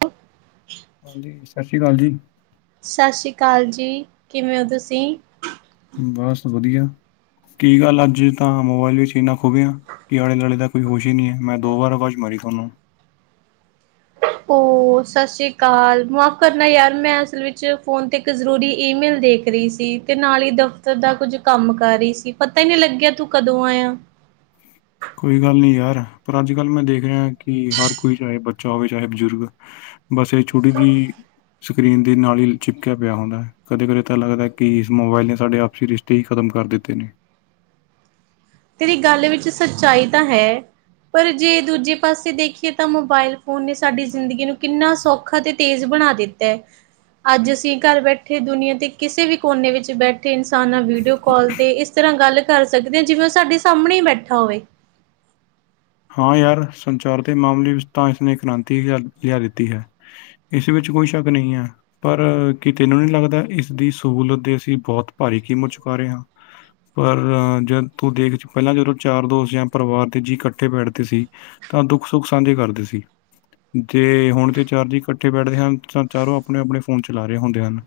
ਕੁ [unintelligible] ਹਾਂਜੀ। ਸਤਿ ਸ਼੍ਰੀ ਅਕਾਲ ਜੀ। ਸਤਿ ਸ਼੍ਰੀ ਅਕਾਲ ਜੀ। ਕਿਵੇਂ ਹੋ ਤੁਸੀਂ? ਬਸ ਵਧੀਆ, ਕੀ ਗੱਲ ਅੱਜ ਤਾਂ ਮੋਬਾਇਲ ਵਿੱਚ ਇੰਨਾ ਖੁਬੇਿਆ। ਕਿ ਆਲੇ- ਦੁਆਲੇ ਦਾ ਕੋਈ ਹੋਸ਼ ਹੀ ਨਹੀਂ ਹੈ। ਮੈਂ ਦੋ ਵਾਰ ਆਵਾਜ਼ ਮਾਰੀ ਤੁਹਾਨੂੰ। ਸਤਿ ਸ਼੍ਰੀ ਅਕਾਲ। ਮਾਫ਼ ਕਰਨਾ ਯਾਰ ਮੈਂ ਅਸਲ ਵਿੱਚ ਫ਼ੋਨ 'ਤੇ ਇੱਕ ਜ਼ਰੂਰੀ ਈਮੇਲ ਦੇਖ ਰਹੀ ਸੀ। ਤੇ ਨਾਲ ਹੀ ਦਫ਼ਤਰ ਦਾ ਕੁੱਝ ਕੰਮ ਕਰ ਰਹੀ ਸੀ। ਪਤਾ ਹੀ ਨਹੀਂ ਲੱਗਿਆ ਤੂੰ ਕਦੋਂ ਆਇਆ। ਕੋਈ ਗੱਲ ਨਹੀਂ ਯਾਰ, ਪਰ ਅੱਜ ਕੱਲ ਮੈਂ ਦੇਖ ਰਿਹਾ ਕਿ ਹਰ ਕੋਈ ਚਾਹੇ ਬੱਚਾ ਹੋਵੇ, ਚਾਹੇ ਬਜ਼ੁਰਗ ਬਸ ਇਹ ਛੁਟੀ ਦੀ ਸਕਰੀਨ ਦੇ ਨਾਲ ਹੀ ਚਿਪਕਿਆ ਪਿਆ ਹੁੰਦਾ ਹੈ। ਕਦੇ -ਕਦੇ ਤਾਂ ਲੱਗਦਾ ਕਿ ਇਸ ਮੋਬਾਇਲ ਨੇ ਸਾਡੇ ਆਪਸੀ ਰਿਸ਼ 'ਤੇ ਹੀ ਖਤਮ ਕਰ ਦਿੱਤੇ ਨੇ। ਤੇਰੀ ਗੱਲ ਵਿੱਚ ਸੱਚਾਈ ਤਾਂ ਹੈ। ਪਰ ਜੇ ਦੂਜੇ ਪਾਸੇ ਦੇਖੀਏ ਤਾਂ ਮੋਬਾਇਲ ਫੋਨ ਨੇ ਸਾਡੀ ਜ਼ਿੰਦਗੀ ਨੂੰ ਕਿੰਨਾ ਸੌਖਾ ਅਤੇ ਤੇਜ਼ ਬਣਾ ਦਿੱਤਾ। ਅੱਜ ਅਸੀਂ ਘਰ ਬੈਠੇ ਦੁਨੀਆਂ ਦੇ ਕਿਸੇ ਵੀ ਕੋਨੇ ਵਿੱਚ ਬੈਠੇ ਇ ਇਨਸਾਨ ਨਾਲ ਵੀਡੀਓ ਕਾਲ ਤੇ ਇਸ ਤਰ੍ਹਾਂ ਗੱਲ ਕਰ ਸਕਦੇ ਹਾ। ਜਿਵੇਂ ਉਹ ਸਾਡੇ ਸਾਹਮਣੇ ਬੈਠਾ ਹੋਵੇ। ਹਾਂ। ਯਾਰ, ਸੰਚਾਰ ਦੇ ਮਾਮਲੇ ਵਿੱਚ ਤਾਂ ਇਸਨੇ ਕ੍ਰਾਂਤੀ ਲਿਆ ਲਿਆ ਦਿੱਤੀ ਹੈ। ਇਸ ਵਿੱਚ ਕੋਈ ਸ਼ੱਕ ਨਹੀਂ ਹੈ। ਪਰ ਕਿਤੇ ਨੂੰ ਨਹੀਂ ਲੱਗਦਾ ਇਸ ਦੀ ਸਹੂਲਤ ਦੇ ਅਸੀਂ ਬਹੁਤ ਭਾਰੀ ਕੀਮਤ ਚੁਕਾ ਰਹੇ ਹਾਂ। ਪਰ ਜਦ ਤੂੰ ਦੇਖ ਪਹਿਲਾਂ ਜਦੋਂ ਚਾਰ ਦੋਸਤ ਜਾਂ ਪਰਿਵਾਰ ਦੇ ਜੀ ਕੱਠੇ ਇਕੱਠੇ ਬੈਠਦੇ ਸੀ। ਤਾਂ ਦੁੱਖ- ਸੁੱਖ ਸਾਂਝੇ ਕਰਦੇ ਸੀ਼। ਜ ਹੁਣ ਜਦ ਚਾਰ ਜੀ ਇਕੱਠੇ ਬੈਠਦੇ ਹਨ। ਤਾਂ ਚਾਰੋਂ ਆਪਣੇ- ਆਪਣੇ ਫੋਨ ਚਲਾ ਰਹੇ ਹੁੰਦੇ ਹਨ਼।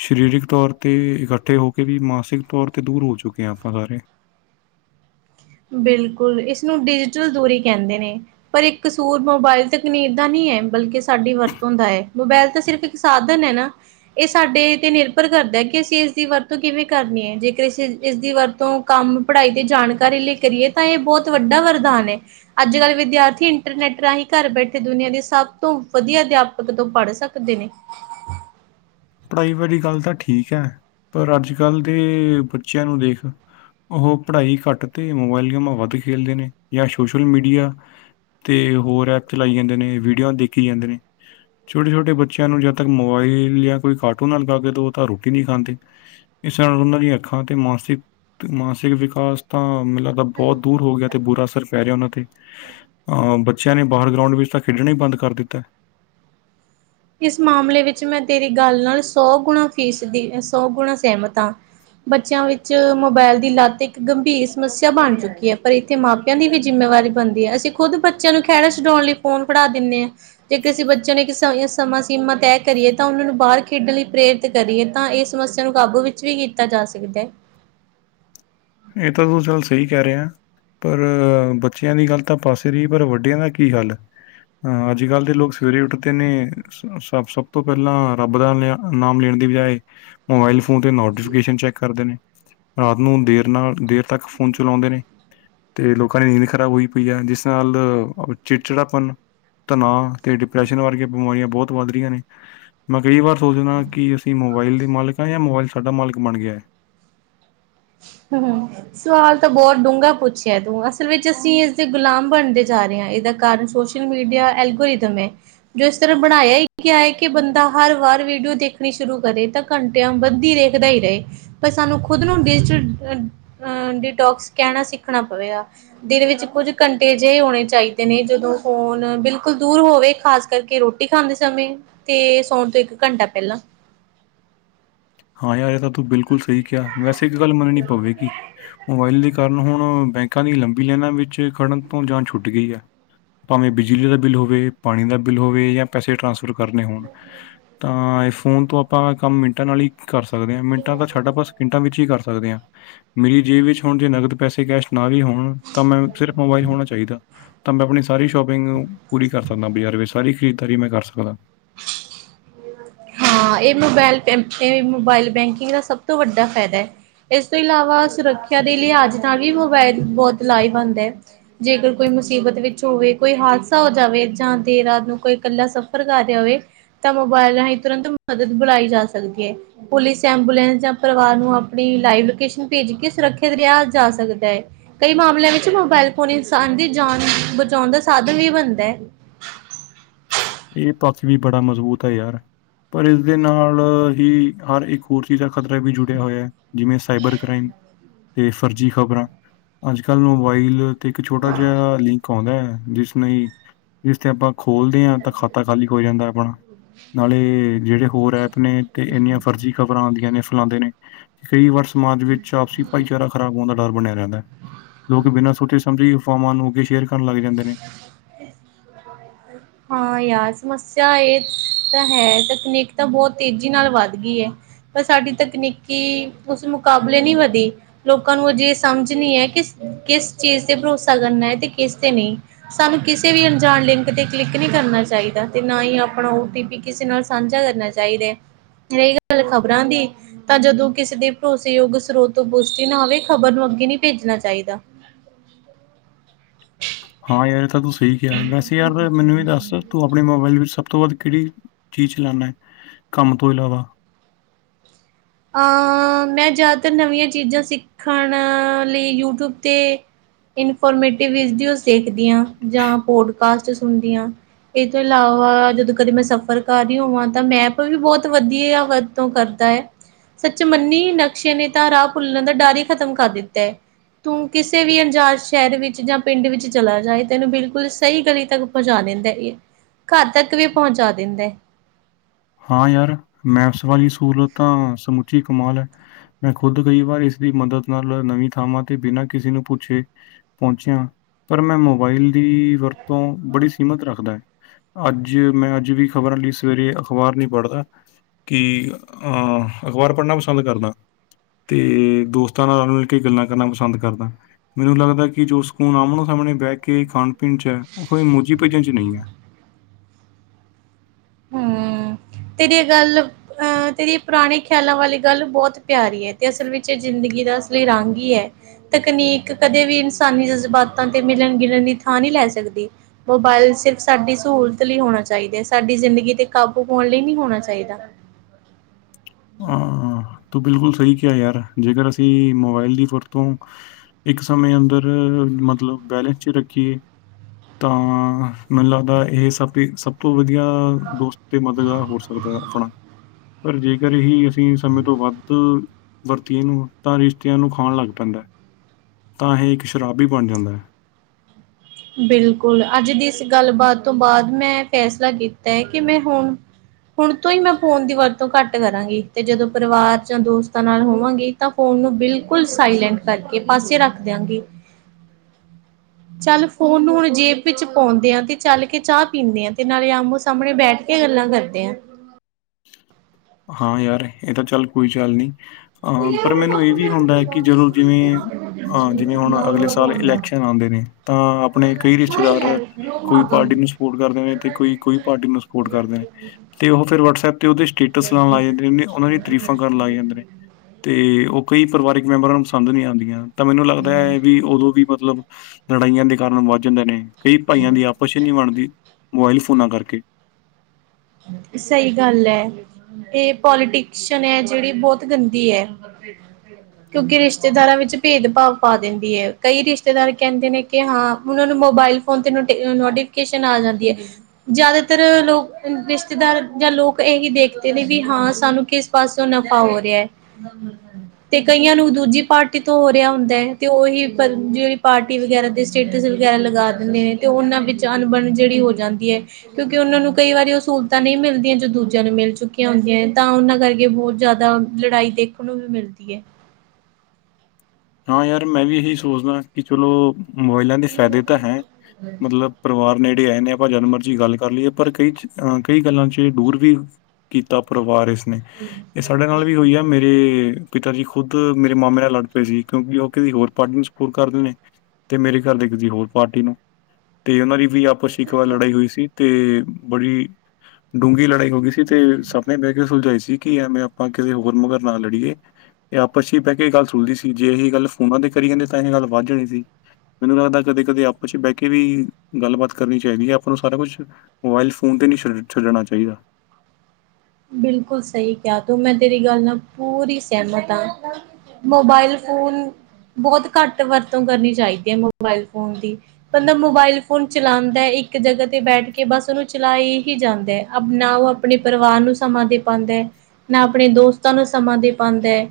ਸਰੀਰਕ ਤੌਰ 'ਤੇ ਇਕੱਠੇ ਹੋ ਕੇ ਵੀ ਮਾਨਸਿਕ ਤੌਰ 'ਤੇ ਦੂਰ ਹੋ ਚੁੱਕੇ ਹਾਂ। ਆਪਾਂ ਸਾਰੇ। ਬਿਲਕੁਲ। ਇਸਨੂੰ ਡਿਜੀਟਲ ਦੂਰੀ ਕਹਿੰਦੇ ਨੇ। ਪਰ ਇੱਕ ਕਸੂਰ ਮੋਬਾਇਲ ਤਕਨੀਰ ਦਾ ਨਹੀਂ ਹੈ। ਬਲਕਿ ਸਾਡੀ ਵਰਤੋਂ ਦਾ ਹੈ। ਮੋਬਾਇਲ ਤਾਂ ਸਿਰਫ ਸਾਧਨ ਹੈ ਨਾ ਇਹ ਸਾਡੇ 'ਤੇ ਨਿਰਭਰ ਕਰਦਾ ਕਿ ਅਸੀਂ ਇਸ ਦੀ ਵਰਤੋਂ ਕਿਵੇਂ ਕਰਨੀ ਹੈ। ਜੇਕਰ ਅਸੀਂ ਇਸ ਦੀ ਵਰਤੋਂ ਕੰਮ ਪੜ੍ਹਾਈ ਤੇ ਜਾਣਕਾਰੀ ਲਈ ਕਰੀਏ ਤਾਂ ਇਹ ਬਹੁਤ ਵੱਡਾ ਵਰਦਾਨ ਹੈ਼। ਅੱਜ ਕੱਲ੍ਹ ਵਿਦਿਆਰਥੀ ਇੰਟਰਨੈਟ ਰਾਹੀਂ ਘਰ ਬੈਠੇ, ਦੁਨੀਆਂ ਦੇ ਸਭ ਤੋਂ ਵਧੀਆ ਅਧਿਆਪਕ ਤੋਂ ਪੜ੍ਹ ਸਕ ਦੇ ਨੇ। ਪੜ੍ਹਾਈ ਵਾਲੀ ਗੱਲ ਤਾਂ ਠੀਕ ਹੈ। ਪਰ ਅੱਜ ਕੱਲ੍ਹ ਦੇ ਬੱਚਿਆਂ ਨੂੰ ਦੇਖ ਉਹ ਪੜ੍ਹਾਈ ਘੱਟ ਅਤੇ ਮੋਬਾਇਲ ਗੇਮਾਂ ਵੱਧ ਖੇਡਦੇ ਨੇ। ਜਾਂ ਸੋਸ਼ਲ ਮੀਡੀਆ ਅਤੇ ਹੋਰ ਐਪ ਚਲਾਈ ਜਾਂਦੇ ਨੇ, ਵੀਡੀਓ ਦੇਖੀ ਜਾਂਦੇ ਨੇ। ਛੋਟੇ -ਛੋਟੇ ਬੱਚਿਆਂ ਨੂੰ ਜੱਦ ਤੱਕ ਮੋਬਾਈਲ ਜਾਂ ਕੋਈ ਕਾਰਟੂਨ ਨਾ ਲੱਗਾ ਕੇ ਦੋਉ ਤਾਂ ਰੋਟੀ ਨਹੀਂ ਖਾਂਦੇ। ਇਸ ਨਾਲ ਉਹਨਾਂ ਦੀਆਂ ਅੱਖਾਂ ਤੇ ਮਾਨਸਿਕ ਮਾਨਸਿਕ ਵਿਕਾਸ ਤਾਂ ਮੈਨੂੰ ਲੱਗਦਾ ਬਹੁਤ ਦੂਰ ਹੋ ਗਿਆ ਤੇ ਬੁਰਾ ਅਸਰ ਪੈ ਰਿਹਾ ਉਹਨਾਂ ਤੇ। ਹਾਂ ਬੱਚਿਆਂ ਨੇ ਬਾਹਰ ਗਰਾਊਂਡ ਵਿੱਚ ਤਾਂ ਖੇਡਣਾ ਹੀ ਬੰਦ ਕਰ ਦਿੱਤਾ। ਇਸ ਮਾਮਲੇ ਵਿੱਚ ਮੈਂ ਤੇਰੀ ਗੱਲ ਨਾਲ ਸੌ ਗੁਣਾ ਫੀਸ ਦੀ, ਸੌ ਗੁਣਾ ਸਹਿਮਤ ਆ। ਬੱਚਿਆਂ ਵਿੱਚ ਮੋਬਾਇਲ ਦੀ ਲੱਤ ਇੱਕ ਗੰਭੀਰ ਸਮੱਸਿਆਂ ਬਣ ਚੁੱਕੀ ਹੈ ਪਰ ਇੱਕ ਤੇ ਮਾਪਿਆਂ ਦੀ ਵੀ ਜਿੰਮੇਵਾਰੀ ਬਣਦੀ ਹੈ ਅਸੀਂ ਖੁਦ ਬੱਚਿਆਂ ਨੂੰ ਖਹਿੜ ਛਡਾਉਣ ਲਈ ਫੋਨ ਫੜਾ ਦਿੰਨੇ ਹਾਂ। ਜੇ ਕਿਸੀ ਬੱਚੇ ਨੇ ਕਿਸ ਸਮਾਂ ਸੀਮਾ ਤੈਅ ਕਰੀਏ ਤਾਂ ਉਹਨਾਂ ਨੂੰ ਬਾਹਰ ਖੇਡਣ ਲਈ ਪ੍ਰੇਰਿਤ ਕਰੀਏ ਤਾਂ ਇਹ ਸਮੱਸਿਆਂ ਨੂੰ ਕਾਬੂ ਵਿੱਚ ਵੀ ਕੀਤਾ ਜਾ ਸਕਦਾ ਹੈ। ਇਹ ਤਾਂ ਤੂੰ ਚੱਲ ਸਹੀ ਕਹਿ ਰਿਹਾ ਆ। ਪਰ ਬੱਚਿਆਂ ਦੀ ਗੱਲ ਤਾਂ ਪਾਸੇ ਰਹੀ ਪਰ ਵੱਡਿਆਂ ਦਾ ਕੀ ਹਾਲ ਅੱਜ ਕੱਲ ਦੇ ਲੋਕ ਸਵੇਰੇ ਉੱਠਦੇ ਨੇ ਸਭ ਤੋਂ ਪਹਿਲਾਂ ਰੱਬ ਦਾ ਲਿਆ ਨਾਮ ਲੈਣ ਦੀ ਬਜਾਏ ਮੋਬਾਇਲ ਫੋਨ ਤੇ ਨੋਟੀਫਿਕੇਸ਼ਨ ਚੈੱਕ ਕਰਦੇ ਨੇ ਰਾਤ ਨੂੰ ਦੇਰ ਨਾਲ ਦੇਰ ਤੱਕ ਫ਼ੋਨ ਚਲਾਉਂਦੇ ਨੇ। ਤੇ ਲੋਕਾਂ ਦੀ ਨੀਂਦ ਖ਼ਰਾਬ ਹੋਈ ਪਈ ਆ ਜਿਸ ਨਾਲ ਚਿੜਚਿੜਾਪਨ। ਤਨਾਂਅ ਤੇ ਡਿਪਰੈਸ਼ਨ ਵਰਗੀਆਂ ਬਿਮਾਰੀਆਂ ਬਹੁਤ ਵੱਧ ਰਹੀਆਂ ਨੇ। ਮੈਂ ਕਈ ਵਾਰ ਸੋਚਦਾ ਕਿ ਅਸੀਂ ਮੋਬਾਇਲ ਦੇ ਮਾਲਕ ਆ ਜਾਂ ਮੋਬਾਇਲ ਸਾਡਾ ਮਾਲਕ ਬਣ ਗਿਆ। [unintelligible] ਸਵਾਲ ਤਾਂ ਬਹੁਤ ਡੂੰਘਾ ਪੁੱਛਿਆ ਤੂੰ ਅਸਲ ਵਿੱਚ ਅਸੀਂ ਇਸਦੇ ਗੁਲਾਮ ਬਣਦੇ ਜਾ ਰਹੇ ਆ ਇਹਦਾ ਕਾਰਨ ਸੋਸ਼ ਸੋਸ਼ਲ ਮੀਡੀਆ ਐਲਗੋ ਇਦਮ ਨੇ ਜੋ ਇਸ ਤਰ੍ਹਾਂ ਬਣਾਇਆ ਹੀ ਗਿਆ ਐ, ਕਿ ਬੰਦਾ ਹਰ ਵਾਰ ਵੀਡੀਓ ਦੇਖਣੀ ਸ਼ੁਰੂ ਕਰੇ ਤਾਂ ਘੰਟਿਆਂ ਵੱਦੀ ਦੇੇਖਦਾ ਹੀ ਰਹੇ ਪਰ ਸਾਨੂੰ ਖੁਦ ਨੂੰ ਡਿਜ਼ੀਟਲ ਡਿਟੋਕਸ ਕਹਿਣਾ ਸਿੱਖਣਾ ਪਵੇਗਾ। ਦਿਨ ਵਿੱਚ ਕੁੱਝ ਘੰਟੇ ਅਜਿਹੇ ਹੋਣੇ ਚਾਹੀਦੇ ਨੇ ਜਦੋਂ ਫੋਨ ਬਿਲਕੁਲ ਦੂਰ ਹੋਵੇ ਖਾਸ ਕਰਕੇ ਰੋਟੀ ਰੋਟੀ ਖਾਂਦੇ ਸਮੇਂ ਤੇ ਸੌਣ ਤੋਂ ਇੱਕ ਘੰਟਾ ਪਹਿਲਾਂ। ਹਾਂ ਯਾਰ ਇਹ ਤਾਂ ਤੂੰ ਬਿਲਕੁਲ ਸਹੀ ਕਿਹਾ ਵੈਸੇ ਵੀ ਗੱਲ ਮੰਨਣੀ ਪਵੇਗੀ ਮੋਬਾਇਲ ਦੇ ਕੱਲ ਹੁਣ ਬੈਂਕਾਂ ਦੀ ਲੰਬੀ ਲਾਈਨਾਂ ਵਿੱਚ ਖੜਨ ਤੋਂ ਜਾਨ ਛੁੱਟ ਗਈ ਹੈ। ਭਾਵੇਂ ਬਿਜਲੀ ਦਾ ਬਿੱਲ ਹੋਵੇ ਪਾਣੀ ਦਾ ਬਿੱਲ ਹੋਵੇਂ ਜਾਂ ਪੈਸੇ ਟਰਾਂਸਫਰ ਕਰਨੇ ਹੋਣ ਤਾਂ ਇਹ ਫੋਨ ਤੋਂ ਆਪਾਂ ਕੰਮ ਮਿੰਟਾਂ ਨਾਲ ਹੀ ਕਰ ਸਕਦੇ ਆ ਮਿੰਟਾਂ ਤਾਂ ਛੱਡ ਆਪਾਂ ਸਕਿੰਟਾਂ ਵਿੱਚ ਹੀ ਕਰ ਸਕਦੇ ਆ। ਮੇਰੀ ਜੇਬ ਵਿੱਚ ਹੁਣ ਜੇ ਨਕਦ ਪੈਸੇ ਕੈਸ਼ ਨਾ ਵੀ ਹੋਣ ਤਾਂ ਮੈਂ ਸਿਰਫ਼ ਮੋਬਾਈਲ ਹੋਣਾ ਚਾਹੀਦਾ। ਤਾਂ ਮੈਂ ਆਪਣੀ ਸਾਰੀ ਸ਼ੋਪਿੰਗ ਪੂਰੀ ਕਰ ਸਕਦਾ ਬਾਜ਼ਾਰ ਵਿੱਚ ਸਾਰੀ ਖਰੀਦ ਦਾਰੀ ਮੈਂ ਕਰ ਸਕਦਾ। ਹਾਂ ਇਹ ਮੋਬਾਇਲ ਇਹ ਮੋਬਾਇਲ ਬੈਂਕਿੰਗ ਦਾ ਸਭ ਤੋਂ ਵੱਡਾ ਫਾਇਦਾ ਹੈ। ਇਸ ਤੋਂ ਇਲਾਵਾ ਸੁਰੱਖਿਆ ਦੇ ਲਿਆਜ਼ ਨਾਲ ਵੀ ਮੋਬਾਇਲ ਬਹੁਤ ਲਾਈਫ ਹੁੰਦੇ। ਜੇਕਰ ਕੋਈ ਮੁਸੀਬਤ ਵਿੱਚ ਹੋਵੇ ਕੋਈ ਹਾਦਸਾ ਹੋ ਜਾਵੇ ਜਾਂ ਦੇਰ ਰਾਤ ਨੂੰ ਕੋਈ ਇਕੱਲਾ ਸਫ਼ਰ ਕਰ ਰਿਹਾ ਹੋਵੇ। ਮੋਬਈਲ ਰਾਹੀਂ ਤੁਰੰਤ ਮਦਦ ਬੁਲਾਈ ਜਾ ਸਕਦੀ ਹੈ। ਪੁਲਿਸ ਐਬੂਲੈਂਸ ਜਾਂ ਪਰਿਵਾਰ ਨੂੰ ਆਪਣੀ ਲਾਈਵ ਲੋਕੇਸ਼ਨ ਭੇਜ ਕੇ ਸੁਰੱਖਿਅਤ ਰਿਹਾ ਜਾ ਸਕਦਾ ਹੈ। ਕਈ ਮਾਮਲਿਆਂ ਵਿੱਚ ਮੋਬਾਇਲ ਫੋਨ ਇਨਸਾਨ ਦੀ ਜਾਨ ਬਚਾਉਣ ਦਾ ਸਾਧਨ ਵੀ ਬਣਦਾ ਹੈ। ਇਹ ਪੱਥ ਵੀ ਬੜਾ ਮਜ਼ਬੂਤ ਐ ਯਾਰ ਪਰ ਇਸਦੇ ਨਾਲ ਹੀ ਹਰ ਇੱਕ ਹੋਰ ਚੀਜ਼ਾਂ ਖ਼ਤਰਾ ਵੀ ਜੁੜਿਆ ਹੋਇਆ ਹੈ ਜਿਵੇਂ ਸਾਈਬਰ ਕ੍ਰਾਈਮ। ਤੇ ਫਰਜ਼ੀ ਖ਼ਬਰਾਂ ਅੱਜ ਕੱਲ ਮੋਬਾਈਲ ਤੇ ਇੱਕ ਛੋਟਾ ਜਿਹਾ ਲਿੰਕ ਆਉਂਦਾ ਹੈ ਜਿਸ ਲਈ ਜਿਸ ਤੇ ਆਪਾਂ ਖੋਲਦੇ ਆ। ਤਾਂ ਖਾਤਾ ਖਾਲੀ ਹੋ ਜਾਂਦਾ ਆਪਣਾ ਨਾਲੇ ਜਿਹੜੇ ਹੋਰ ਐਪ ਆਪਣੇ ਤੇ ਇੰਨੀਆਂ ਫਰਜੀ ਖ਼ਬਰਾਂ ਆਉਂਦੀਆਂ ਫਲਾਂਦੇ ਨੇ ਫੀਵਰ ਆਪਸੀ ਭਾਈਚਾਰਾ ਖ਼ਰਾਬ ਹੋਣ ਦਾ ਡਰ ਬਣਿਆ ਰਹਿੰਦਾ ਹੈ ਲੋਕ ਬਿਨਾਂ ਸੋਚੇ ਹਾਂਜੀ ਫਾਰਮਾਂ ਨੂੰ ਅੱਗੇ ਸ਼ੇਅਰ ਕਰਨ ਲੱਗ ਜਾਂਦੇ ਨੇ [inaudible] ਹਾਂ ਯਾਰ ਸਮੱਸਿਆ ਇਹ ਤਾਂ ਹੈ ਤਕਨੀਕ ਤਾਂ ਬਹੁਤ ਤੇਜ਼ੀ ਨਾਲ ਵੱਧ ਗਈ ਹੈ। ਪਰ ਸਾਡੀ ਤਕਨੀਕੀ ਉਸ ਮੁਕਾਬਲੇ ਨਹੀਂ ਵੱਧੀ ਲੋਕਾਂ ਨੂੰ ਅਜੇ ਸਮਝ ਣੀ ਹੈ ਕਿ ਕਿਸ ਚੀਜ਼ ਤੇ ਭਰੋਸਾ ਕਰਨਾ ਹੈ ਤੇ ਕਿਸ ਤੇ ਨਹੀਂ ਸਾਨੂੰ ਕਿਸੇ ਵੀ ਅਣਜਾਣ ਲਿੰਕ ਤੇ ਕਲਿੱਕ ਨਈਂ ਕਰਨਾ ਚਾਹੀਦਾ ਤੇ ਨਾਂ ਈ ਆਪਣਾ ਓ ਟੀ ਪੀ ਕਿਸੇ ਨਾਲ ਸਾਂਝਾ ਕਰਨਾ ਚਾ ਹੀਦਾ ਤੇ ਰਹੀ ਗੱਲ ਖ਼ਬਰਾਂ ਦੀ ਤਾਂ ਜਦੋਂ ਕਿਸੇ ਦੇ ਭਰੋਸੇਯੋਗ ਸਰੋਤ ਤੋਂ ਪੁਸ਼ਟੀ ਨਾਂ ਹੋਵੇ ਖ਼ਬਰ ਨੂੰ ਅੱਗੇ ਨਈਂ ਭੇਜਣਾ ਚਾਹੀਦਾ। ਹਾਂ ਯਾਰ ਏ ਤਾਂ ਤੂੰ ਸਹੀ ਕਿਹਾ ਵੈਸੇ ਯਾਰ ਮੈਨੂੰ ਵੀ ਦੱਸ ਤੂੰ ਆਪਣੇ ਮੋਬਾਇਲ ਵਿੱਚ ਸਭ ਤੋਂ ਵੱਧ ਕਿਹੜੀ, ਚੀਜ਼ ਚਲਾਉਣਾ ਏ ਕੰਮ ਤੋਂ ਇਲਾਵਾ ਅਹ ਮੈਂ ਜ਼ਿਆਦਾਤਰ ਨਵੀਆਂ ਚੀਜ਼ਾਂ ਸਿੱਖਣ ਲਈ ਯੂਟਿਊਬ ਤੇ ਇਨਫੋਰਮੇਟਿਵ ਵੀਡੀਓਸ ਵੇਖਦੀ ਆਂ ਜਾਂ ਪੋਡਕਾਸਟ ਸੁਣਦੀ ਆਂ। ਇਹ ਤੋਂ ਇਲਾਵਾ ਜਦੋਂ ਕਦੇ ਮੈਂ ਸਫ਼ਰ ਕਰ ਰਹੀ ਹੋਵਾਂ ਤਾਂ ਮੈਪ ਵੀ ਬਹੁਤ ਵਧੀਆ ਵਰਤੋਂ ਕਰਦਾ ਐ। ਸੱਚ ਮੰਨੀ ਨਕਸ਼ੇ ਨੇ ਤਾਂ ਰਾਹ ਭੁੱਲਣ ਦਾ ਡਰ ਈ ਖ਼ਤਮ ਕਰ ਦਿੱਤਾ ਐ ਤੂੰ ਕਿਸੇ ਵੀ ਅੰਜਾਣ ਸ਼ਹਿਰ ਵਿੱਚ ਜਾਂ ਪਿੰਡ ਵਿੱਚ ਚਲਾ ਜਾਏ ਤੈਨੂੰ ਬਿਲਕੁਲ ਸਹੀ ਗਲੀ ਤੱਕ ਪਹੁੰਚਾ ਦਿੰਦਾ ਏ, ਘਰ ਤੱਕ ਵੀ ਪਹੁੰਚਾ ਦਿੰਦਾ। ਹਾਂ ਯਾਰ, ਮੈ ਪ [unintelligible] ਵਾਲੀ ਸਹੂਲਤ ਤਾਂ ਸਮੁੱਚੀ ਕਮਾਲ ਐ। ਮੈਂ ਖੁਦ ਕਈ ਵਾਰ ਇਸ ਦੀ ਮਦਦ ਨਾਲ ਨਵੀਂ ਥਾਵਾਂ ਤੇ ਬਿਨਾਂ ਕਿਸੇ ਨੂੰ ਪੁੱਛੇ ਪਹੁੰਚਿਆਂ, ਪਰ ਮੈਂ ਮੋਬਾਈਲ ਦੀ ਵਰਤੋਂ ਬੜੀ ਸੀਮਿਤ ਰੱਖਦਾ ਐ। ਅੱਜ ਮੈਂ ਅੱਜ ਵੀ ਖ਼ਬਰਾ ਲਈ ਸਵੇਰੇ ਅਖਬਾਰ ਨਈਂ ਪੜ੍ਹਦਾ ਕਿ ਅਹ ਅਖਬਾਰ ਪੜ੍ਹਨਾ ਪਸੰਦ ਕਰਦਾ। ਤੇ ਦੋਸਤਾਂ ਨਾਲ ਰ ਮਿਲ ਕੇ ਗੱਲਾਂ ਕਰਨਾ ਪਸੰਦ ਕਰਦਾ ਮੈਨੂੰ ਲੱਗਦਾ ਕਿ ਜੋ ਸਕੂਨ ਆਮੋ-ਸਾਹਮਣੇ ਬਹਿ ਕੇ ਖਾਣ-ਪੀਣ ਚ ਏ, ਉਹ ਇਮੂਜੀ ਭੇਜਣ ਚ ਨਈਂ ਐ। ਹੂੰ, [unintelligible] ਤੇਰੀ ਗੱਲ ਤੇਰੀ ਪੁਰਾਣੇ ਖਿਆਲਾਂ ਵਾਲੀ ਗੱਲ ਬਹੁਤ ਪਿਆਰੀ ਐ ਤੇ ਅਸਲ ਵਿੱਚ ਇਹ ਜ਼ਿੰਦਗੀ ਦਾ ਅਸਲੀ ਰੰਗ ਈ ਐ। ਤਕਨੀਕ ਕਦੇ ਵੀ ਇਨਸਾਨੀਂ ਜਜ਼ਬਾਤਾਂ ਤੇ ਮਿਲਣ ਗਿਲਣ ਦੀ ਥਾਂ ਨਈਂ ਲੈ ਸਕਦੀ। ਮੋਬਾਇਲ ਸਿਰਫ ਸਾਡੀ ਸਹੂਲਤ ਲਈ ਹੋਣਾ ਚਾਹੀਦਾ ਐ ਸਾਡੀ ਜ਼ਿੰਦਗੀ ਇਦੇ ਕਾਬੂ ਪਾਉਣ ਲਈ ਨਈਂ ਹੋਣਾ ਚਾਹੀਦਾ। ਹਾਂ, ਤੂੰ ਬਿਲਕੁਲ ਸਹੀ ਕਿਹਾ ਯਾਰ ਜੇਕਰ ਅਸੀਂ ਮੋਬਾਇਲ ਦੀ ਵਰਤੋਂ ਇੱਕ ਸਮੇਂ ਅੰਦਰ ਮਤਲਬ ਬੈਲੇੈਕ ਚ ਰੱਖੀਏ। ਤਾਂ ਮੈਨੂੰ ਲੱਗਦਾ ਇਹ ਸਭ ਈ ਸਭ ਤੋਂ ਵਧੀਆ ਦੋਸਤ ਤੇ ਮਦਦਗਾਰ ਹੋ ਸਕਦਾ ਆਪਣਾ, ਪਰ ਜੇ ਅਗਰ ਇਹੀ ਅਸੀਂ ਸਮੇਂ ਤੋਂ ਵੱਧ ਵਰਤੀਏ ਏਨੂੰ ਤਾਂ ਰਿਸ਼ਤਿਆਂ ਨੂੰ ਖਾਣ ਲੱਗ ਪੈਂਦਾ। ਤਾਂ ਇਹ ਇੱਕ ਸ਼ਰਾਬੀ ਬਣ ਜਾਂਦਾ ਐ। ਬਿਲਕੁਲ ਅੱਜ ਦੀ ਇਸ ਗੱਲਬਾਤ ਤੋਂ ਬਾਅਦ ਮੈਂ ਫੈਸਲਾ ਕੀਤਾ ਐ ਕਿ ਮੈਂ ਹੁਣ ਹੁਣ ਤੋਂ ਹੀ ਮੈਂ ਫ਼ੋਨ ਦੀ ਵਰਤੋਂ ਘੱਟ ਕਰਾਂਗੀ ਤੇ ਜਦੋਂ ਪਰਿਵਾਰ ਜਾਂ ਦੋਸਤਾਂ ਨਾਲ ਹੋਵਾਂਗੀ। ਤਾਂ ਫੋਨ ਨੂੰ ਬਿਲਕੁਲ ਸਾਈਲੈਂਟ ਕਰਕੇ ਪਾਸੇ ਰੱਖ ਦਿਆਂਗੀ। ਚੱਲ ਫੋਨ ਨੂੰ ਹੁਣ ਜੇਬ ਵਿੱਚ ਪਾਉਂਦੇ ਆ ਤੇ ਚੱਲ ਕੇ ਚਾਹ ਪੀਂਦੇ ਆ ਤੇ ਨਾਲੇ ਆਮੋ-ਸਾਹਮਣੇ ਬੈਠ ਕੇ ਗੱਲਾਂ ਕਰਦੇ ਆਂ ਹਾਂ ਯਾਰ ਇਹ ਤਾਂ ਚੱਲ ਕੋਈ ਚੱਲ ਨਹੀਂ ਆਂ, ਪਰ ਮੈਨੂੰ ਇਹ ਵੀ ਹੁੰਦਾ ਏ ਕਿ ਜਦੋਂ ਜਿਵੇਂ ਅਹ ਜਿਵੇਂ ਹੁਣ ਅਗਲੇ ਸਾਲ ਇਲੈਕਸ਼ਨ ਆਂਦੇ ਨੇਂ ਤਾਂ ਆਪਣੇ ਕਈ ਰਿਸ਼ਤੇਦਾਰ ਕੋਈ ਪਾਰਟੀ ਨੂੰ ਸਪੋਰਟ ਕਰਦੇ ਨੇਂ ਤੇ ਕੋਈ, ਕੋਈ ਪਾਰਟੀ ਨੂੰ ਸਪੋਰਟ ਕਰਦੇ ਨੇਂ ਤੇ ਉਹ ਫਿਰ ਵਟਸਐਪ ਤੇ ਉਹਦੇ ਸਟੇਟਸ ਲਾਣ ਲੱਗ ਜਾਂਦੇ ਨੇਂ, ਉਹਨਾਂ ਦੀ ਤਾਰੀਫ਼ਾਂ ਕਰਨ ਲੱਗ ਜਾਂਦੇ ਨੇਂ। ਅਤੇ ਉਹ ਕਈ ਪਰਿਵਾਰਕ ਮੈਂਬਰਾਂ ਨੂੰ ਪਸੰਦ ਨਈਂ ਆਂਦੀਆਂ ਤਾਂ ਮੈਨੂੰ ਲੱਗਦਾ ਐ ਵੀ ਉਦੋਂ ਵੀ ਮਤਲਬ ਲੜਾਈਆਂ ਦੇ ਕਾਰਨ ਵੱਧ ਜਾਂਦੇ ਨੇਂ, ਕਈ ਭਾਈਆਂ ਦੀ ਆਪ ਕੁਛ ਨੀਂ ਬਣਦੀ ਮੋਬਾਇਲ ਫੋਨਾਂ ਕਰਕੇ। ਸਹੀ ਗੱਲ ਐ। ਇਹ ਪੋਲੀਟੀਸ਼ਨ ਏ ਜਿਹੜੀ ਬਹੁਤ ਗੰਦੀ ਐ। ਕਿਉਂਕਿ ਰਿਸ਼ਤੇਦਾਰਾਂ ਵਿੱਚ ਭੇਦ-ਭਾਵ ਪਾ ਦਿੰਦੀ ਐ, ਕਈ ਰਿਸ਼ਤੇਦਾਰ ਕਹਿੰਦੇ ਨੇਂ ਕਿ ਹਾਂ ਉਹਨਾਂ ਨੂੰ ਮੋਬਾਇਲ ਫੋਨ ਤੇ ਨੋਟੀਫਿਕੇਸ਼ਨ ਆ ਜਾਂਦੀ ਐ, ਜਿਆਦਾਤਰ ਲੋਕ ਰਿਸ਼ਤੇਦਾਰ ਜਾਂ ਲੋਕ ਇਹੀ ਦੇਖਦੇ ਨੇਂ ਵੀ ਹਾਂ, ਸਾਨੂੰ ਕਿਸ ਪਾਸਿਓ ਨਫ਼ਾ ਹੋ ਰਿਹਾ ਐ। [unintelligible] ਤੇ ਕਈਆਂ ਨੂੰ ਦੂਜੀ ਪਾਰਟੀ ਤੋਂ ਹੋ ਰਿਹਾ ਹੁੰਦਾ ਐ ਤੇ ਉਹੀ ਜਿਹੜੀ ਪਾਰਟੀ ਵਗੈਰਾ ਦੇ, [unintelligible] ਸਟੇਟਸ ਵਗੈਰਾ ਲਗਾ ਦਿੰਦੇ ਨੇਂ ਤੇ ਉਹਨਾਂ ਵਿੱਚ ਅਣਬਣ ਜਿਹੜੀ ਹੋ ਜਾਂਦੀ ਐ। ਕਿਉਂਕਿ ਉਹਨਾਂ ਨੂੰ ਕਈ ਵਾਰੀ ਸਹੂਲਤਾਂ ਨਹੀਂ ਮਿਲਦੀਆਂ ਜੋ ਦੂਜਿਆਂ ਨੂੰ ਮਿਲ ਚੁੱਕੀਆਂ ਹੁੰਦੀਆਂ ਹੈ। ਤਾਂ ਉਹਨਾਂ ਕਰਕੇ ਬਹੁਤ ਜ਼ਿਆਦਾ ਲੜਾਈ ਦੇ ਉਹ ਨੂੰ ਵੀ ਮਿਲਦੀ ਹੈ। ਹਾਂ ਯਾਰ ਮੈਂ ਵੀ ਇਹੀ ਸੋਚਦਾ ਕਿ, ਚਲੋ ਮੋਬਾਇਲਾਂ ਦੇ ਫਾਇਦੇ ਤਾਂ ਹੈ। ਮਤਲਬ ਪਰਿਵਾਰ ਨੇੜੇ ਆਏ ਨੇ, ਆਪਾਂ ਜਦ ਮਰਜ਼ੀ ਗੱਲ ਕਰ ਲਈਏ। ਪਰ ਕਈ ਗੱਲਾਂ ਚ ਦੂਰ ਵੀ ਕੀਤਾ ਪਰਿਵਾਰ ਇਸਨੇ। ਇਹ ਸਾਡੇ ਨਾਲ ਵੀ ਹੋਈ ਆ। ਮੇਰੇ ਪਿਤਾ ਜੀ ਖੁੱਦ ਮੇਰੇ ਮਾਮੇ ਨਾਲ ਲੜ ਸੀ ਕਿਉਂਕਿ, ਉਹ ਕਿਸੇ ਹੋਰ ਪਾਰਟੀ ਨੂੰ ਸਪੋਰਟ ਕਰਦੇ ਨੇ। ਤੇ ਮੇਰੇ ਘਰ ਦੇ ਕਿਸੇ ਹੋਰ ਪਾਰਟੀ ਨੂੰ। ਤੇ ਉਹਨਾਂ ਦੀ ਵੀ ਆਪਸ ਇੱਕ ਵਾਰ ਲੜਾਈ ਹੋਈ ਸੀ। ਤੇ ਬੜੀ ਡੂੰਘੀ ਲੜਾਈ ਹੋ ਗਈ ਸੀ। ਤੇ ਸਭ ਨੇ ਬਹਿ ਕੇ ਸੁਲਝਾਈ ਸੀ। ਕੀ ਐਵੇਂ ਆਪਾਂ ਕਿਸੇ ਹੋਰ ਮਗਰ ਨਾ ਲੜੀਏ। ਇਹ ਆਪਸ ਹੀ ਬਹਿ ਕੇ ਗੱਲ ਸੁਲਦੀ ਸੀ। ਜੇ ਇਹ ਗੱਲ ਫੋਨਾਂ ਤੇ ਕਰੀ ਜਾਂਦੇ, ਤਾਂ ਇਹ ਗੱਲ ਵੱਜ ਜਾਣੀ ਸੀ। ਮੈਨੂੰ ਲੱਗਦਾ ਕਦੇ- ਕਦੇ ਆਪਸ ਚ ਬਹਿ ਕੇ ਵੀ, ਗੱਲਬਾਤ ਕਰਨੀ ਚਾਹੀਦੀ ਹੈ। ਆਪਾਂ ਨੂੰ ਸਾਰਾ ਕੁਛ ਮੋਬਾਇਲ ਫੋਨ ਤੇ ਨਹੀਂ ਛੱਡ ਛੱਡਣਾ ਚਾਹੀਦਾ। ਬਿਲਕੁਲ ਸਹੀ ਕਿਹਾ ਤੂੰ। ਮੈਂ ਤੇਰੀ ਗੱਲ ਨਾਲ ਪੂਰੀ ਸਹਿਮਤ ਹਾਂ। ਮੋਬਾਇਲ ਫੋਨ, ਬਹੁਤ ਘੱਟ ਵਰਤੋਂ ਕਰਨੀ ਚਾਹੀਦੀ ਹੈ। ਮੋਬਾਇਲ ਫੋਨ ਦੀ। ਬੰਦਾ ਮੋਬਾਇਲ ਫੋਨ ਚਲਾਉਦਾ ਇੱਕ ਜਗਾ ਤੇ ਬੈਠ ਕੇ, ਬਸ ਉਹਨੂੰ ਚਲਾਏ ਹੀ ਜਾਂਦਾ। ਅਪਨਾ ਨਾ ਉਹ ਆਪਣੇ ਪਰਿਵਾਰ ਨੂੰ ਸਮਾਂ ਦੇ ਪਾਉਂਦਾ ਹੈ। ਨਾ ਆਪਣੇ ਦੋਸਤਾਂ ਨੂੰ ਸਮਾਂ ਦੇ ਪਾਉਂਦਾ ਹੈ।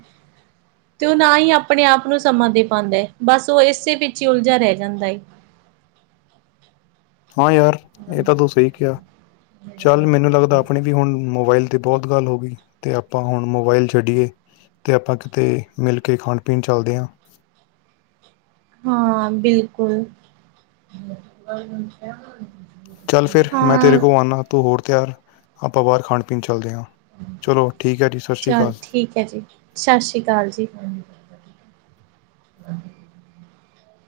ਤੇ ਉਹ ਨਾ ਹੀ ਆਪਣੇ ਆਪ ਨੂੰ ਸਮਾਂ ਦੇ ਪਾਉਂਦਾ ਹੈ। ਬਸ ਉਹ ਇਸੇ ਵਿੱਚ ਹੀ ਉਲਝਾ ਰਹਿ ਜਾਂਦਾ ਏ। ਹਾਂ ਯਾਰ, ਇਹ ਤਾਂ ਤੂੰ ਸਹੀ ਕਿਹਾ। ਚੱਲ ਮੈਨੂੰ ਲੱਗਦਾ ਆਪਣੀ ਵੀ ਹੁਣ ਮੋਬਾਇਲ ਤੇ ਬਹੁਤ ਗੱਲ ਹੋ ਗਈ। ਤੇ ਆਪਾਂ ਹੁਣ ਮੋਬਾਇਲ ਛੱਡੀਏ। ਤੇ ਆਪਾਂ ਕਿਤੇ ਮਿਲ ਕੇ, ਖਾਣ ਪੀਣ ਚੱਲਦੇ ਹਾਂ। ਹਾਂ ਬਿਲਕੁਲ [inaudible] ਚੱਲ ਫੇਰ ਮੈਂ ਤੇਰੇ ਹਾਂ ਕੋਲ ਆਨਾ। ਤੂੰ ਹੋ ਤਿਆਰ ਆਪਾਂ ਬਾਹਰ ਖਾਣ- ਪੀਣ ਚੱਲਦੇ ਹਾਂ। ਚਲੋ ਠੀਕ ਹੈ ਜੀ, ਸਤਿ ਸ੍ਰੀ ਚੱਲ ਅਕਾਲ। ਠੀਕ ਹੈ ਜੀ। ਸਤਿ ਸ੍ਰੀ ਅਕਾਲ ਜੀ। ਹੂੰ। ਹਾਂ [unintelligible]